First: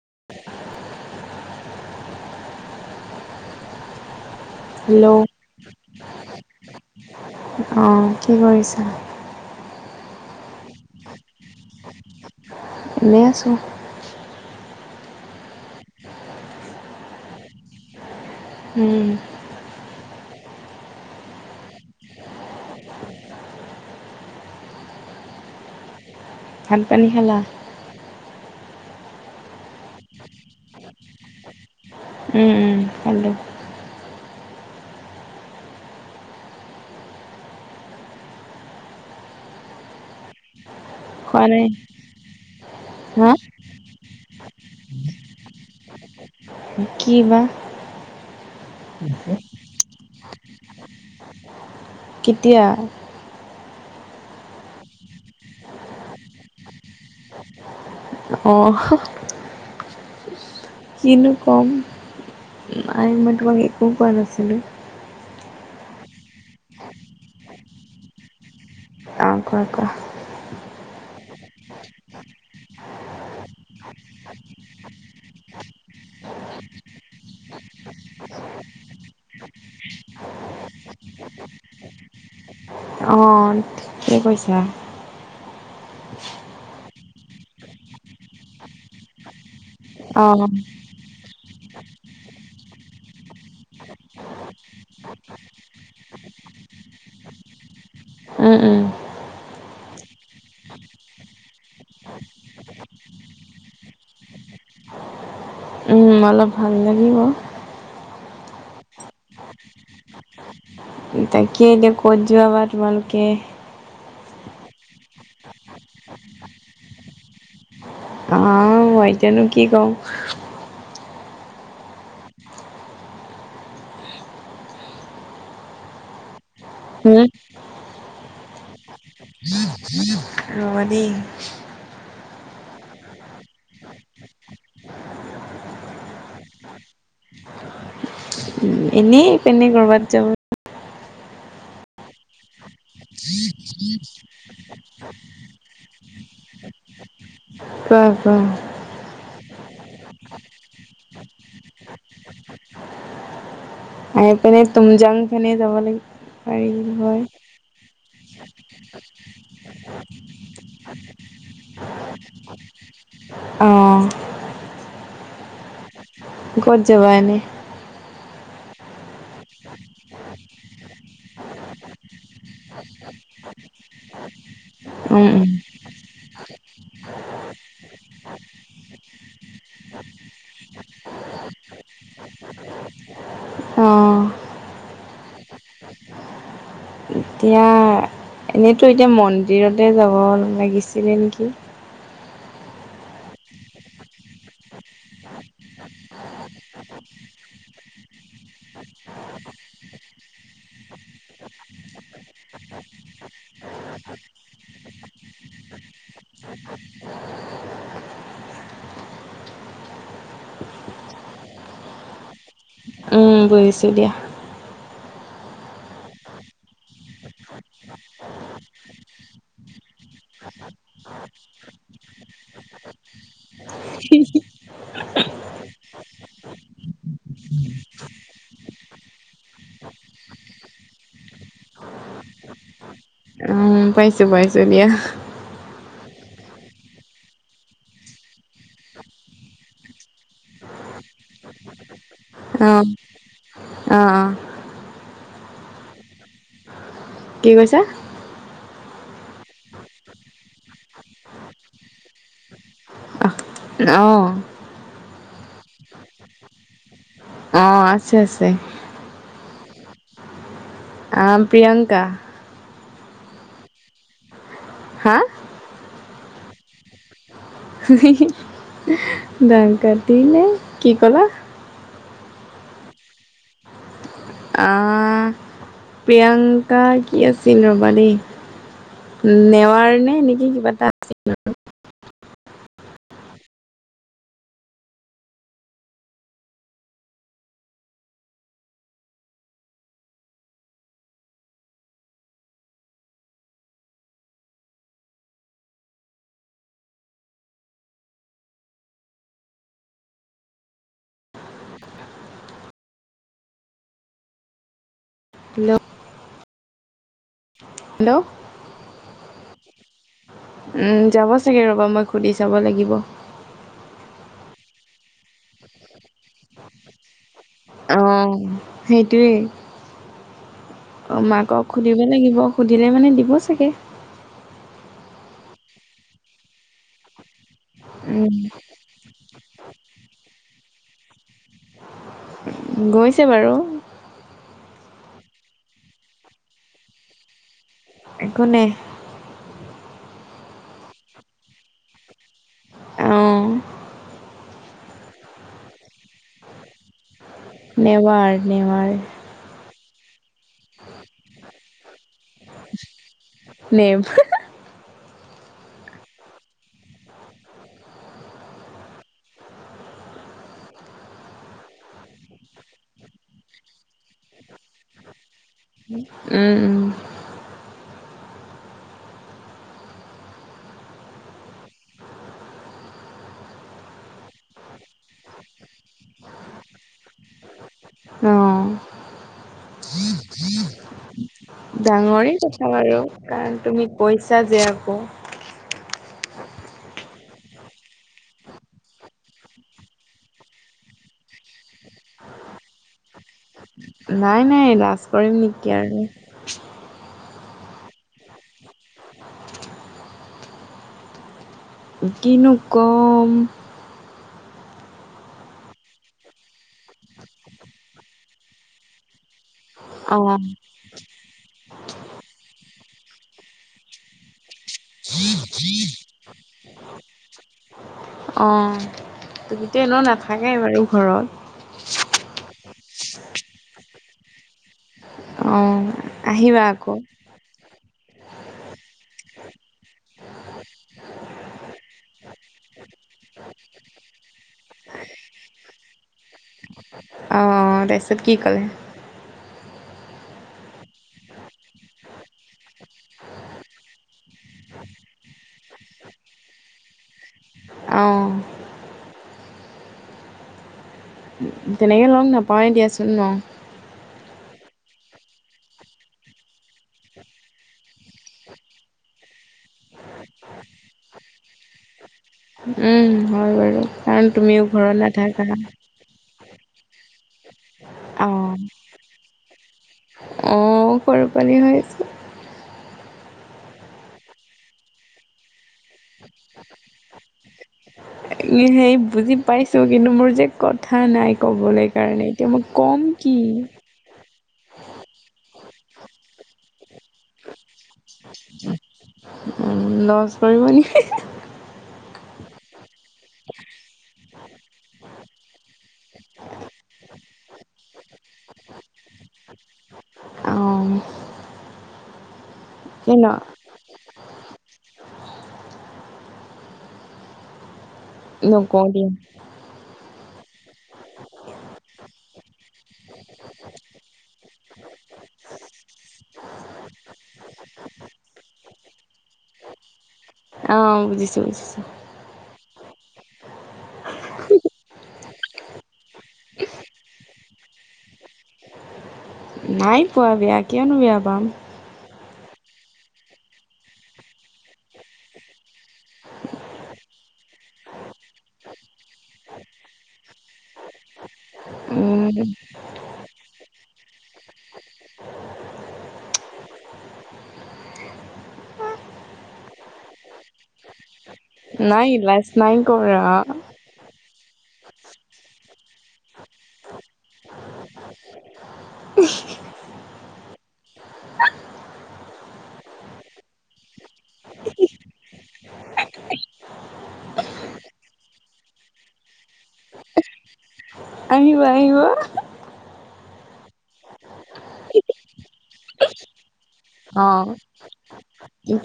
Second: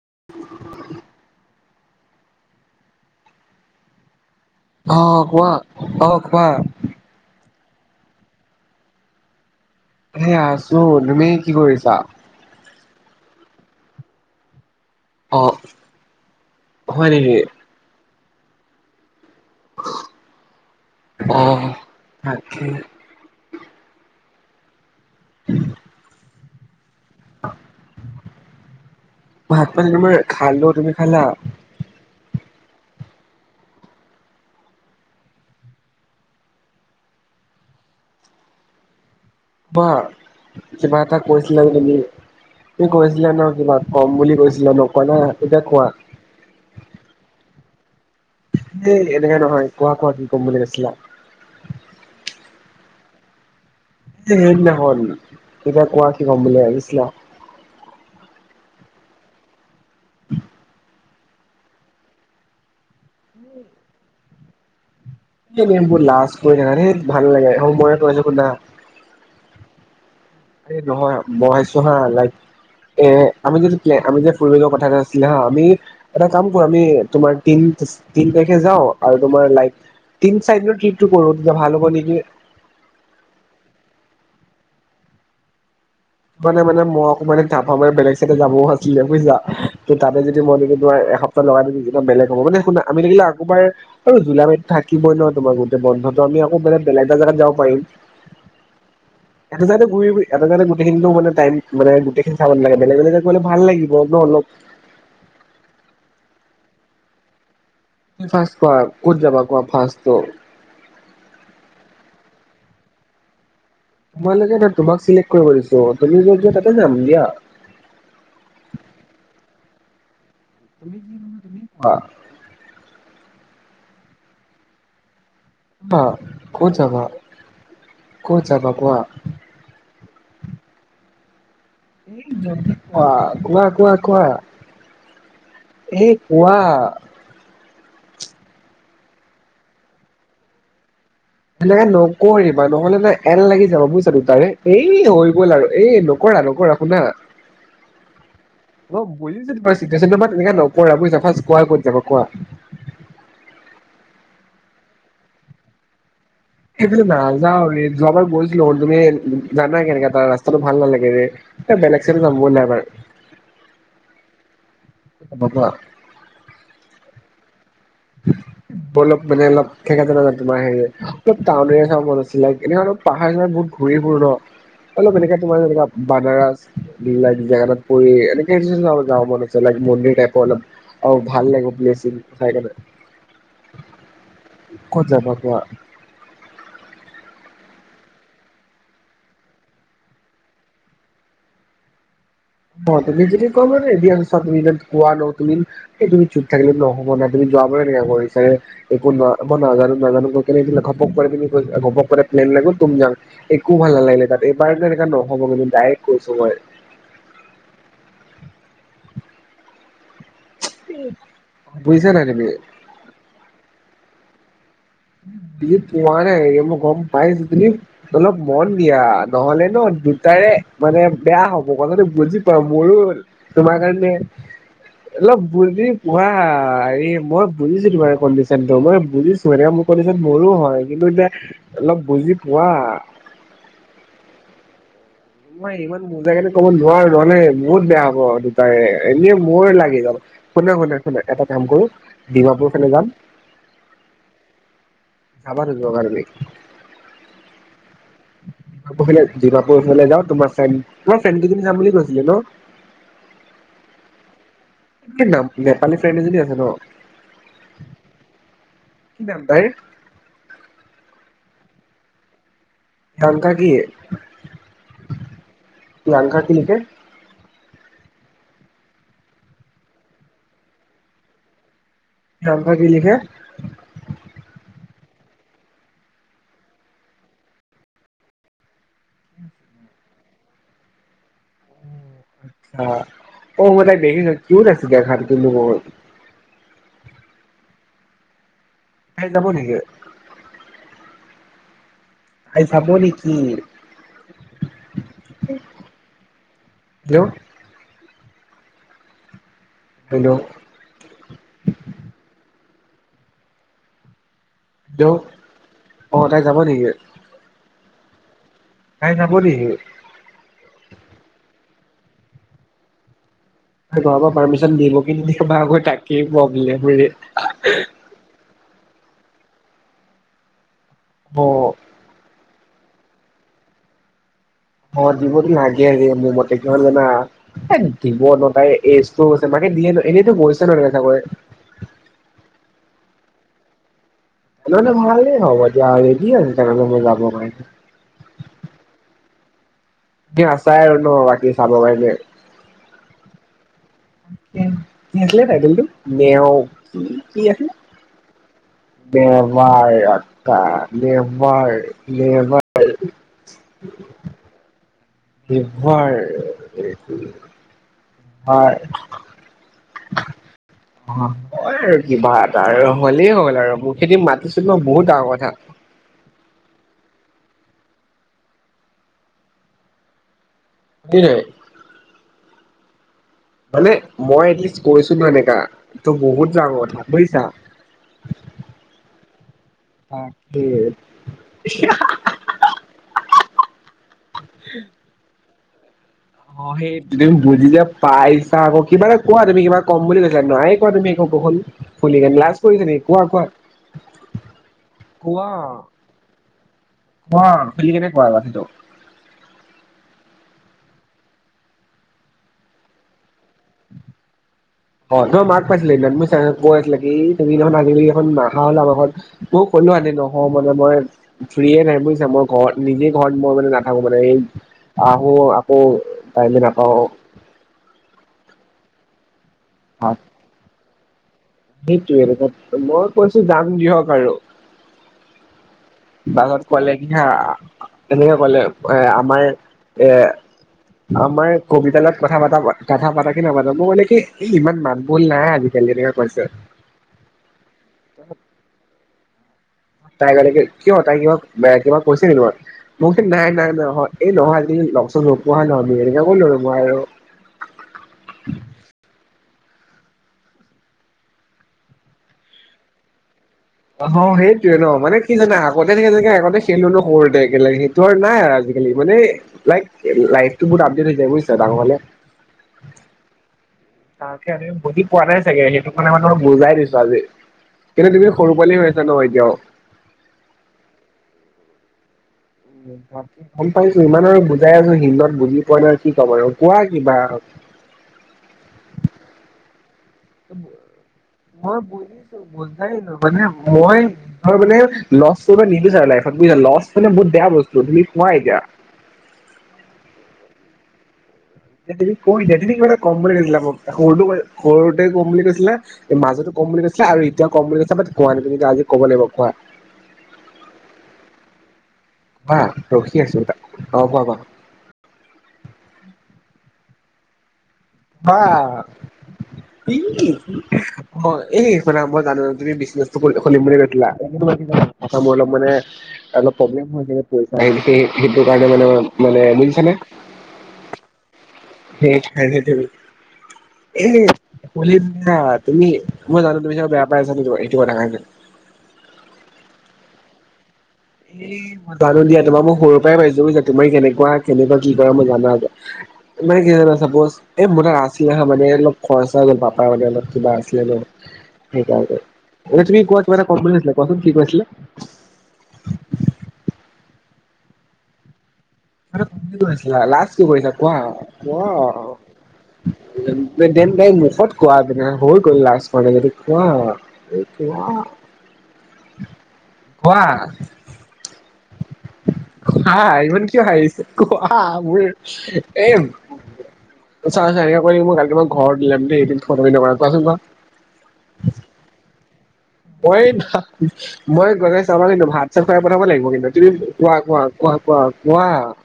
[unintelligible] Hello আহ কোৱা আহ কোৱা। অঁ কি কৰিছা? হে আছো। তুমি কি কৰিছা? এনেই আছো। অ হয় নেকি? উম। আহ তাকে। ভাত পানী খালা? ভাত পানী তোমাৰ খালো। তুমি খালা? উম উম খালোঁ। ক কিবা এটা খোৱা কৈছিলা নাই যে তুমি, তুমি হা কৈছিলা ন কিবা কম বুলি কৈছিলা নকলা এতিয়া কোৱা। কি বা? এই এনেকে নহয় কোৱা কোৱা কি ক'ম বুলি কৈছিলা কেতিয়া? সেইদিনাখন এতিয়া কোৱা কি ক'ম বুলি ভাবিছিলা। অঁ। কিনো কম আ মই তোমাক একো কোৱা নাছিলোঁ। বোৰ লাজ কৰি থাকা দেই ভাল নালাগে মইয়ে কৈ আছোঁ শুনা। অঁ কোৱা, কোৱা, এই নহয় মই ভাবিছোঁ হা লাইক। এ আমি যিটো আমি যে ফুৰিব যোৱা কথা এটা আছিলে হ আমি এটা কাম কৰো আমি তোমাৰ তিন তিন তাৰিখে যাও আৰু তোমাৰ লাইক। তিন চাৰিদিনৰ ট্ৰিপটো কৰো তেতিয়া ভাল হ'ব নেকি? অঁ ঠিকে কৈছা। মানে মানে মই অকমান মানে বেলেগ চাইডে যাবও আাছিলে বুজিছা। ত' তাতে যদি অঁ মই এনেকে তোমাৰ এসপ্তাহ লগাই দি বেলেগ হ'ব মানে শুনা আমি লাগিলে আকবাৰ আৰু জুলাই মাহটো থাকিবই ন তোমাৰ গোটে বন্ধটো আমি বেলেগ। বেলেগ এটা জাগাত যাব পাৰিম। উম উম। এটা চাইডে ঘূৰি ঘূৰি এটা চাইডে মানে টাইম মানে গোটেইখিনি চাব নালাগে বেলেগ বেলে গলে ভাল লাগিব ন অলপ [unintelligible] উম অলপ ভাল লাগিব ফাৰ্ষ্ট কোৱা কত যাবা কোৱা ফাৰ্ষ্টতো। তাকেই এতিয়া ক'ত যোৱা বা তোমালোকে তোমালোকে তোমাক চিলেক্ট কৰিব দিছো তুমি য'ত যোৱা তাতে যাম দিয়া। অ মই এতিয়ানো কি কওঁ অ অ উম কত যাবা কোৱা। ৰবা দেই জল্দি কোৱা, কোৱা, কোৱা, কোৱা। এ কোৱা। এনেই এই পিনে কৰবাত যাব সেনেকে নকৰিবা, নহ'লে ন এল লাগি যাব বুজিছা দুইটাৰে এই হৈ গ'ল আৰু এই নকৰে নকৰা নকৰা শুনা কোৱা কোৱা বুজি যে পাইছো চিটুৱেচনটো তেনেকে নকৰা বুইচা, ফাৰ্ষ্ট কোৱা ক'ত যাবা কোৱা। এ পিনে তুমজাং পিনে যাব লাগিব পাৰিল সেইফালে হয় নাযাওঁ ৰে যোৱাবাৰ গৈছিলো তুমি জানাই কেনেকা তাৰ ৰাস্তাটো ভাল নালাগে ৰে [unintelligible] এ বেলেগ চাইডে যাম ব'লা এবাৰ অ। বাবা কত যাবা এনে উ মই অলপ মানে অলপ ঠেকা তোমাৰ হেৰি অল টাউন এৰিয়া চাব মন আছিলে এনে অলপ পাহাৰ চাহ বহুত ঘূৰি ফুৰো ন অলপ উম এনেকে উম তোমাৰ যেনেকা, বনাৰস লাইক জগন্নাথ পুৰী এনেকে যাব মান আছে লাইক মন্দিৰ টাইপৰ অলপ। অ ভাল লাগিব প্লেইচখিনি চাই কিনে অঁ কত যাবা কোৱা এতিয়া এনেইতো এতিয়া মন্দিৰতে যাব লাগিছিলে নেকি। অ তুমি যদি কোৱা মইতো ৰেডি আছো চা তুমি এতিয়া কোৱা ন তুমি এই তুমি চুপ থাকিলে নহ'ব না তুমি যোৱাবাৰে এনেকা কৰিছা ৰে একো ন মই নাজানো নাজানো কৈ কিনে ঘপক কৰে তুমি ঘপক কৰে প্লেন, তুম জাং, একো ভাল নালাগিলে তাত। এইবাৰ যে এনেকা নহ'ব কিন্তু ডাইৰেক্ট কৈছো মই। বুজিছা নাই তুমি? উম বুজিছো দিয়া। উম বুজি পোৱা নাই ৰে মই গম পাইছো বুলি অলপ মন দিয়া, নহলে ন দুটাৰে মানে বেয়া হ'ব, কথাটো বুজি পোৱা মইও তোমাৰ কাৰণে অলপ বুজি পোৱা হেৰি মই বুজিছো তোমাৰ কণ্ডিচনতটো মই বুজিছো একাৰণে মোক পলিচন মোৰো হয় কিন্তু এতিয়া অলপ বুজি পোৱা উম পাইছো পাইছো দিয়া। মই ইমান বুজাইকিনে ক'ব নোৱাৰো, নহলে বহুত বেয়া হ'ব দুটাই এনেও মোৰ লাগি যাব শুনা শুনা শুনা এটা কাম কৰো ডিমাপুৰ ফালে যাম। অ অ। যাবা নোযোৱা তুমি কি কৈছা? তোমাৰ ডিমাপুৰ ফালে যাম তোমাৰ ফ্ৰেণ্ড তোমাৰ ফ্ৰেণ্ডকেইজনী যাম বুলি কৈছিলে ন? অ। নেপালী ফ্ৰেণ্ড এজনী আছে ন? অ', আছে-আছে। কি নাম তাইৰ আ, প্ৰিয়ংকা। প্ৰিয়ংকা কি, হা প্ৰিয়ংকা কি লিখে? দাম কাটিলে। কি কলা? প্ৰিয়ংকা কি লিখে? প্ৰিয়ংকা কি আছিল ৰ'বা দেই, নেৱাৰ নে নেকি কিবা এটা আছিল। অ'-অ', মই তাইক দেখিছোঁ। ক্যুত আছে দেখাত কিন্তু বহুত। াই [unintelligible] যাব নেকি? খাই চাব নেকি? হেল্ল'? হেল্ল'? হেল্ল', আছিলে অ', তাই যাব নেকি? হেল্ল'? তাই যাব নেকি? যাব চাগৈ ৰ'বা মই সুধি চাব লাগিব। তাই ঘৰৰ পৰা পাৰ্মিচন দিব কি নিদিব বা তাকেই প্ৰব্লেম। অ', সেইটোৱেই অ, মাকক সুধিব লাগিব। সুধিলে মানে দিব চাগে। অ', দিবতো লাগে হ মোৰ মতে কিয় জানা? এ দিব উম ন তাই এইজো মাকে দিয়ে ন এনেতো গৈছে ন [unintelligible] কয়? গৈছে বাৰু। [unintelligible] হ'ব দিয়া, ৰেডী আৰু তাৰমানে মই যাব কাৰনে। একো নাই। আছাই আৰু ন বাকী চাব কাৰনে। অ'। ন আছিলে ভাইটেলতটো নেও [unintelligible] কি আছিলে? নেৱাৰ নেৱাৰ নেৱাৰ। জাকা লেবাৰ-লেবাৰ। নেম [unintelligible] [inaudible] অ', হয় আৰু কিবা এটা আৰু হ'লেই হ'ল আৰু মুখে দি মাতিছো ন বহুত ডাঙৰ কথা। উম'- উম'। আনে [unintelligible] মানে মই এটলিষ্ট কৈছো ন এনেকা, ত বহুত ডাঙৰ কথা বুজিছা? অ'। অ ডাঙৰে কথা বাৰু কাৰণ তুমি কৈছা যে আকৌ। অ', সেই তুমি বুজি যে পাইছা আকৌ কিবা এটা কোৱা তুমি কিমান কম বুলি কৈছা নাই কোৱা তুমি একো। কোহলী ফে লাজ কৰিছে নেকি কোৱা-কোৱা। নাই-নাই লাজ কৰিম নেকি আৰু। কোৱা খুলি কেনে কোৱা [unintelligible] কিনো কম অ', তোমাৰ মাক পাইছিলো সেইদিনা কৈ আছিলে কি তুমি দেখোন আজি কালি নাহা হলা আমাৰ ঘৰত। মই ক'লো আন্তী অঁ নহয় মানে মই ফ্ৰী নাই বুজিচে, মই ঘৰত নিজে ঘৰত মই মানে নাথাকো মানে এই আহো আকৌ টাইমে নাপাওঁ। অ', এতিয়া এনে নাথাকে বাৰু ঘৰত। সেইটোয়ে ক মই কৈছো যাম দিয়ক আৰু। অ- বাছত কলে কি হা এনেকে ক'লে এ আমাৰ এ- আমাৰ কবিতা লগত কথা পা কথা পাতা কি নাপাতা মই মানলে কি ইমান মাত বোল নাই আজিকালি- তেনেকে কৈছে। অ তাৰ পিছত কি ক'লে- তাই কলে কি কিয় তাই কিবা কিবা কৈছে নেকি তোমাক মই কৈছোঁ নাই নাই নাই অহ এই নহয়- লগ চোন নোপোৱা হয় ন আজি কালি সেইবুলি ক'লো আৰু মই আৰু- অঁ- তেনেকৈ লগ নাপাওঁ দিয়া চোন ন- অ সেইটোয়ে ন মানে কি জানা আগতে থাকে চাগে আগতে খেলো ন সৰুতে একেলগে সেইটো আৰু নাই আৰু আজিকালি মানে। লাইফ লাইফ টো বহুত আপডেট হৈ যায় বুজিছা ডাঙৰ হলে - উম হয় বাৰু। কাৰণ তাকে তুমিও ঘৰত বুজি পোৱা নাই নাথাকা। চাগে সেইটো কাৰণে মানে বুজাই দিছো আজি- কিন্তু তুমি সৰু পোৱালি হৈ আছা ন এতিয়াও- অঁ সৰু পোৱালি হৈ আছ। গম পাইছো ইমান আৰু বুজাই আছো হিন্দত বুজি পোৱা নাই কি ক'ম আৰু কোৱা কিবা।। সেই বুজি পাইছো। কিন্তু মোৰ যে কথা নাই মই ক'বলৈ কাৰণে বুজিছো এতিয়া মই বুজাই ন কম কি। মানে মই মানে লছ কৰিব নিবিচাৰ লাইফত বুজছা লছ মানে বহুত বেয়া বস্তু তুমি কোৱা এতিয়া। লজ কৰিব নেকি। তুমি কৈ দিয়া তুমি মানে কম বুলি কৈছিলা মই সৰুটো সৰুতে কম বুলি কৈছিলা মাজতো কম বুলি কৈছিলা। আৰু এতিয়া ক'ম বুলি কৈছিলা বাত কোৱা নাই আজি ক'ব লাগিব কোৱা। অ। বা এই ৰখি ন আছো ত অ কোৱা কোৱা বা। বা নকওঁ দিয়া। পি। অ এই শুনা মই জানো তুমি বিশনিজ টো কৰি লব দিম বুলি কৈছিলা। মোৰ অলপ মানে অলপ প্ৰব্লেম পইচা সেই সেইটো কাৰণে মানে মানে। বুজিছানে। অ বুজিছো বুজছো। সেই খনেটো। এ কলা তুমি মই জানো তুমি যে বেয়া পাই আছা এইটো কথাকে।। [unintelligible] নাই পোৱা বেয়া। কিয়নো বেয়া পাম? এ মই জানো দিয়া। তোমাৰ মোক সৰুৰ পাইছো বুজিছা তুমি কেনেকুৱা কেনেকোৱা কৰা মই জনা যায়। মানে কি জানা চাপোজ এই মোৰ তাত আছিলে হা মানে অলপ খৰচা পাপা মানে অলপ কিবা আছিলে ন। সেইট উম, এ তুমি কিবা কম কৈছিলা কোৱা চোন কি কৈছিলা। কৈছিলা লাষ্ট কি কৈছিলা কোৱা। অ নাই লাজ নাই কৰা। দেন গাই মোৰ। কত কোৱা পিনে হৈ গল লাষ্ট ম যদি কোৱা এই কোৱা। কোৱা। হা ইমান কিয় আহিছে মোৰ এম। চ চ কৰি মই কালমাক ঘৰতিল দে ফ দ কোৱাচোন ক। আহিব আহিব। মই মই গলে চাবা কিন্তু ভাত চাত খুৱাই পঠাব লাগিব কিন্তু। কোৱা কোৱা অ'। কোৱা কোৱা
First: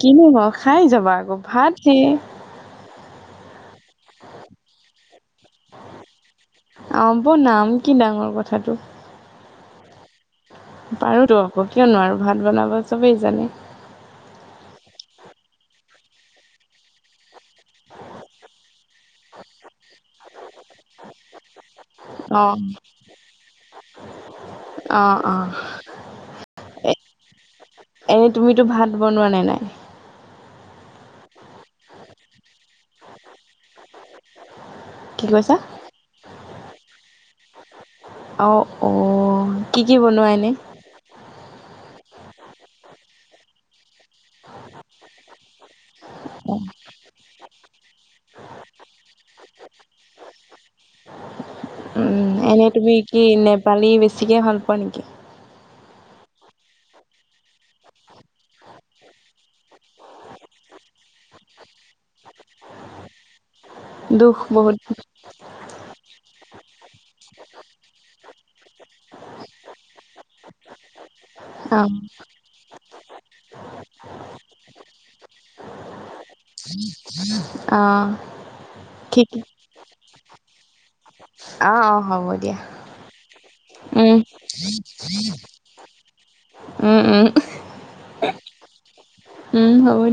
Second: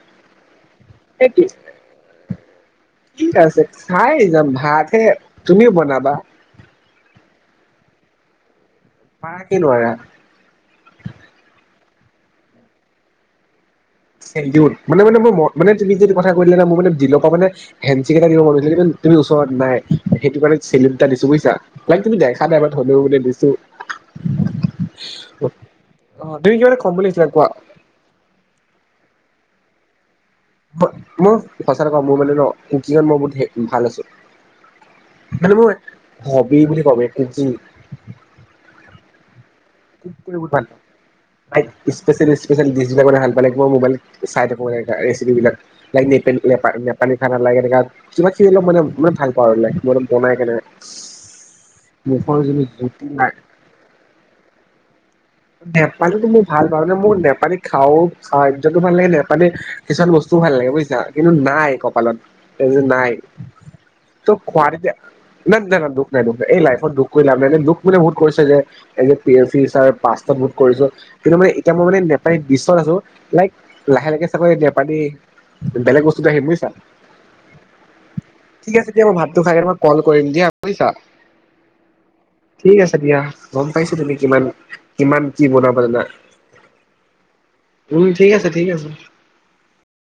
কিনো ক খাই যাবা আকৌ ভাত হে কি আছে খাই যাম ভাত হে তুমিও বনাবা। অ বনাম কি ডাঙৰ কথাটো। পাৰা কি নোৱাৰা। পাৰোতো আকৌ কিয় নোৱাৰোঁ ভাত বনাব চবেই জানে। থেংকিউ মানে মানে মোৰ মানে তুমি যদি কৈদিয়া মানে দিলৰ পৰা মানে হেনঞ্চি ক এটা দিব মনগৈছে। ওচৰত নাই সেইটো কাৰণে চেলুউট এটা দিছো বুজইছা লাগিলে তুমি দেখা অ', নাই হ'লেও মানে দিছো। অ', অ', অ তুমি কিবা কম বুলি কৈছিলা কোৱা। এনেই তুমিতো ভাত বনোৱা নাই ন। মই সঁচা কথা কও মোৰ মানে ন কুকিঙত মই বহুত ভাল আছো। কি মানে কৈছা মই হবি বুলি কবি [unintelligible] যি। অ অ কি কি বনোৱা এনে। লাইক স্পেচিয়েল স্পেচিয়েল ডিচ বিলাকে ভাল পালে মই মোৱাইলত চাই থাকো ৰেচিপ বিলাক [unintelligible] নেপালী নেপালী খানা লাগে এনেকা যিমানখিনি মানে মানে ভাল পাওঁ আৰু ল মই বনাই পিনে। [unintelligible] এনেই তুমি কি নেপালী বেছিকে ভাল পোৱা নেকি। নেপালীতো মোৰ ভাল পাওঁ নে মোৰ নেপালী খাও খাদ্য ভাল লাগে নেপালী কিছুমান বস্তুও ভাল লাগে। বুজিছা কিন্তু নাই কপালত এই যে নাই। ত দুখ বহুত খুৱাৰিতে না নাই নাই দুখ নাই দুখ নাই। এই লাইফত দুখ কৰি লাভ নাই ন দুখ মানে বহুত কৰিছে যে as a P S sir [unintelligible] কিন্তু মানে এতিয়া মই মানে অ', [unintelligible] লাইক লাহে লাহে চাগৈ জাপানী বেলেগ বস্তুটো আহিম বুজিছা অ', ঠিক আছে দিয়া মই ঠিক ভাতটো খাই মই কল কৰিম দিয়া বুজিছা অ', অ', হ'ব দিয়া ঠিক আছে দিয়া গম পাইছো তুমি উম কিমান কিমান কি বনাব জানা। উম উম। উম ঠিক আছে ঠিক আছে। উম হ'ব দিয়া।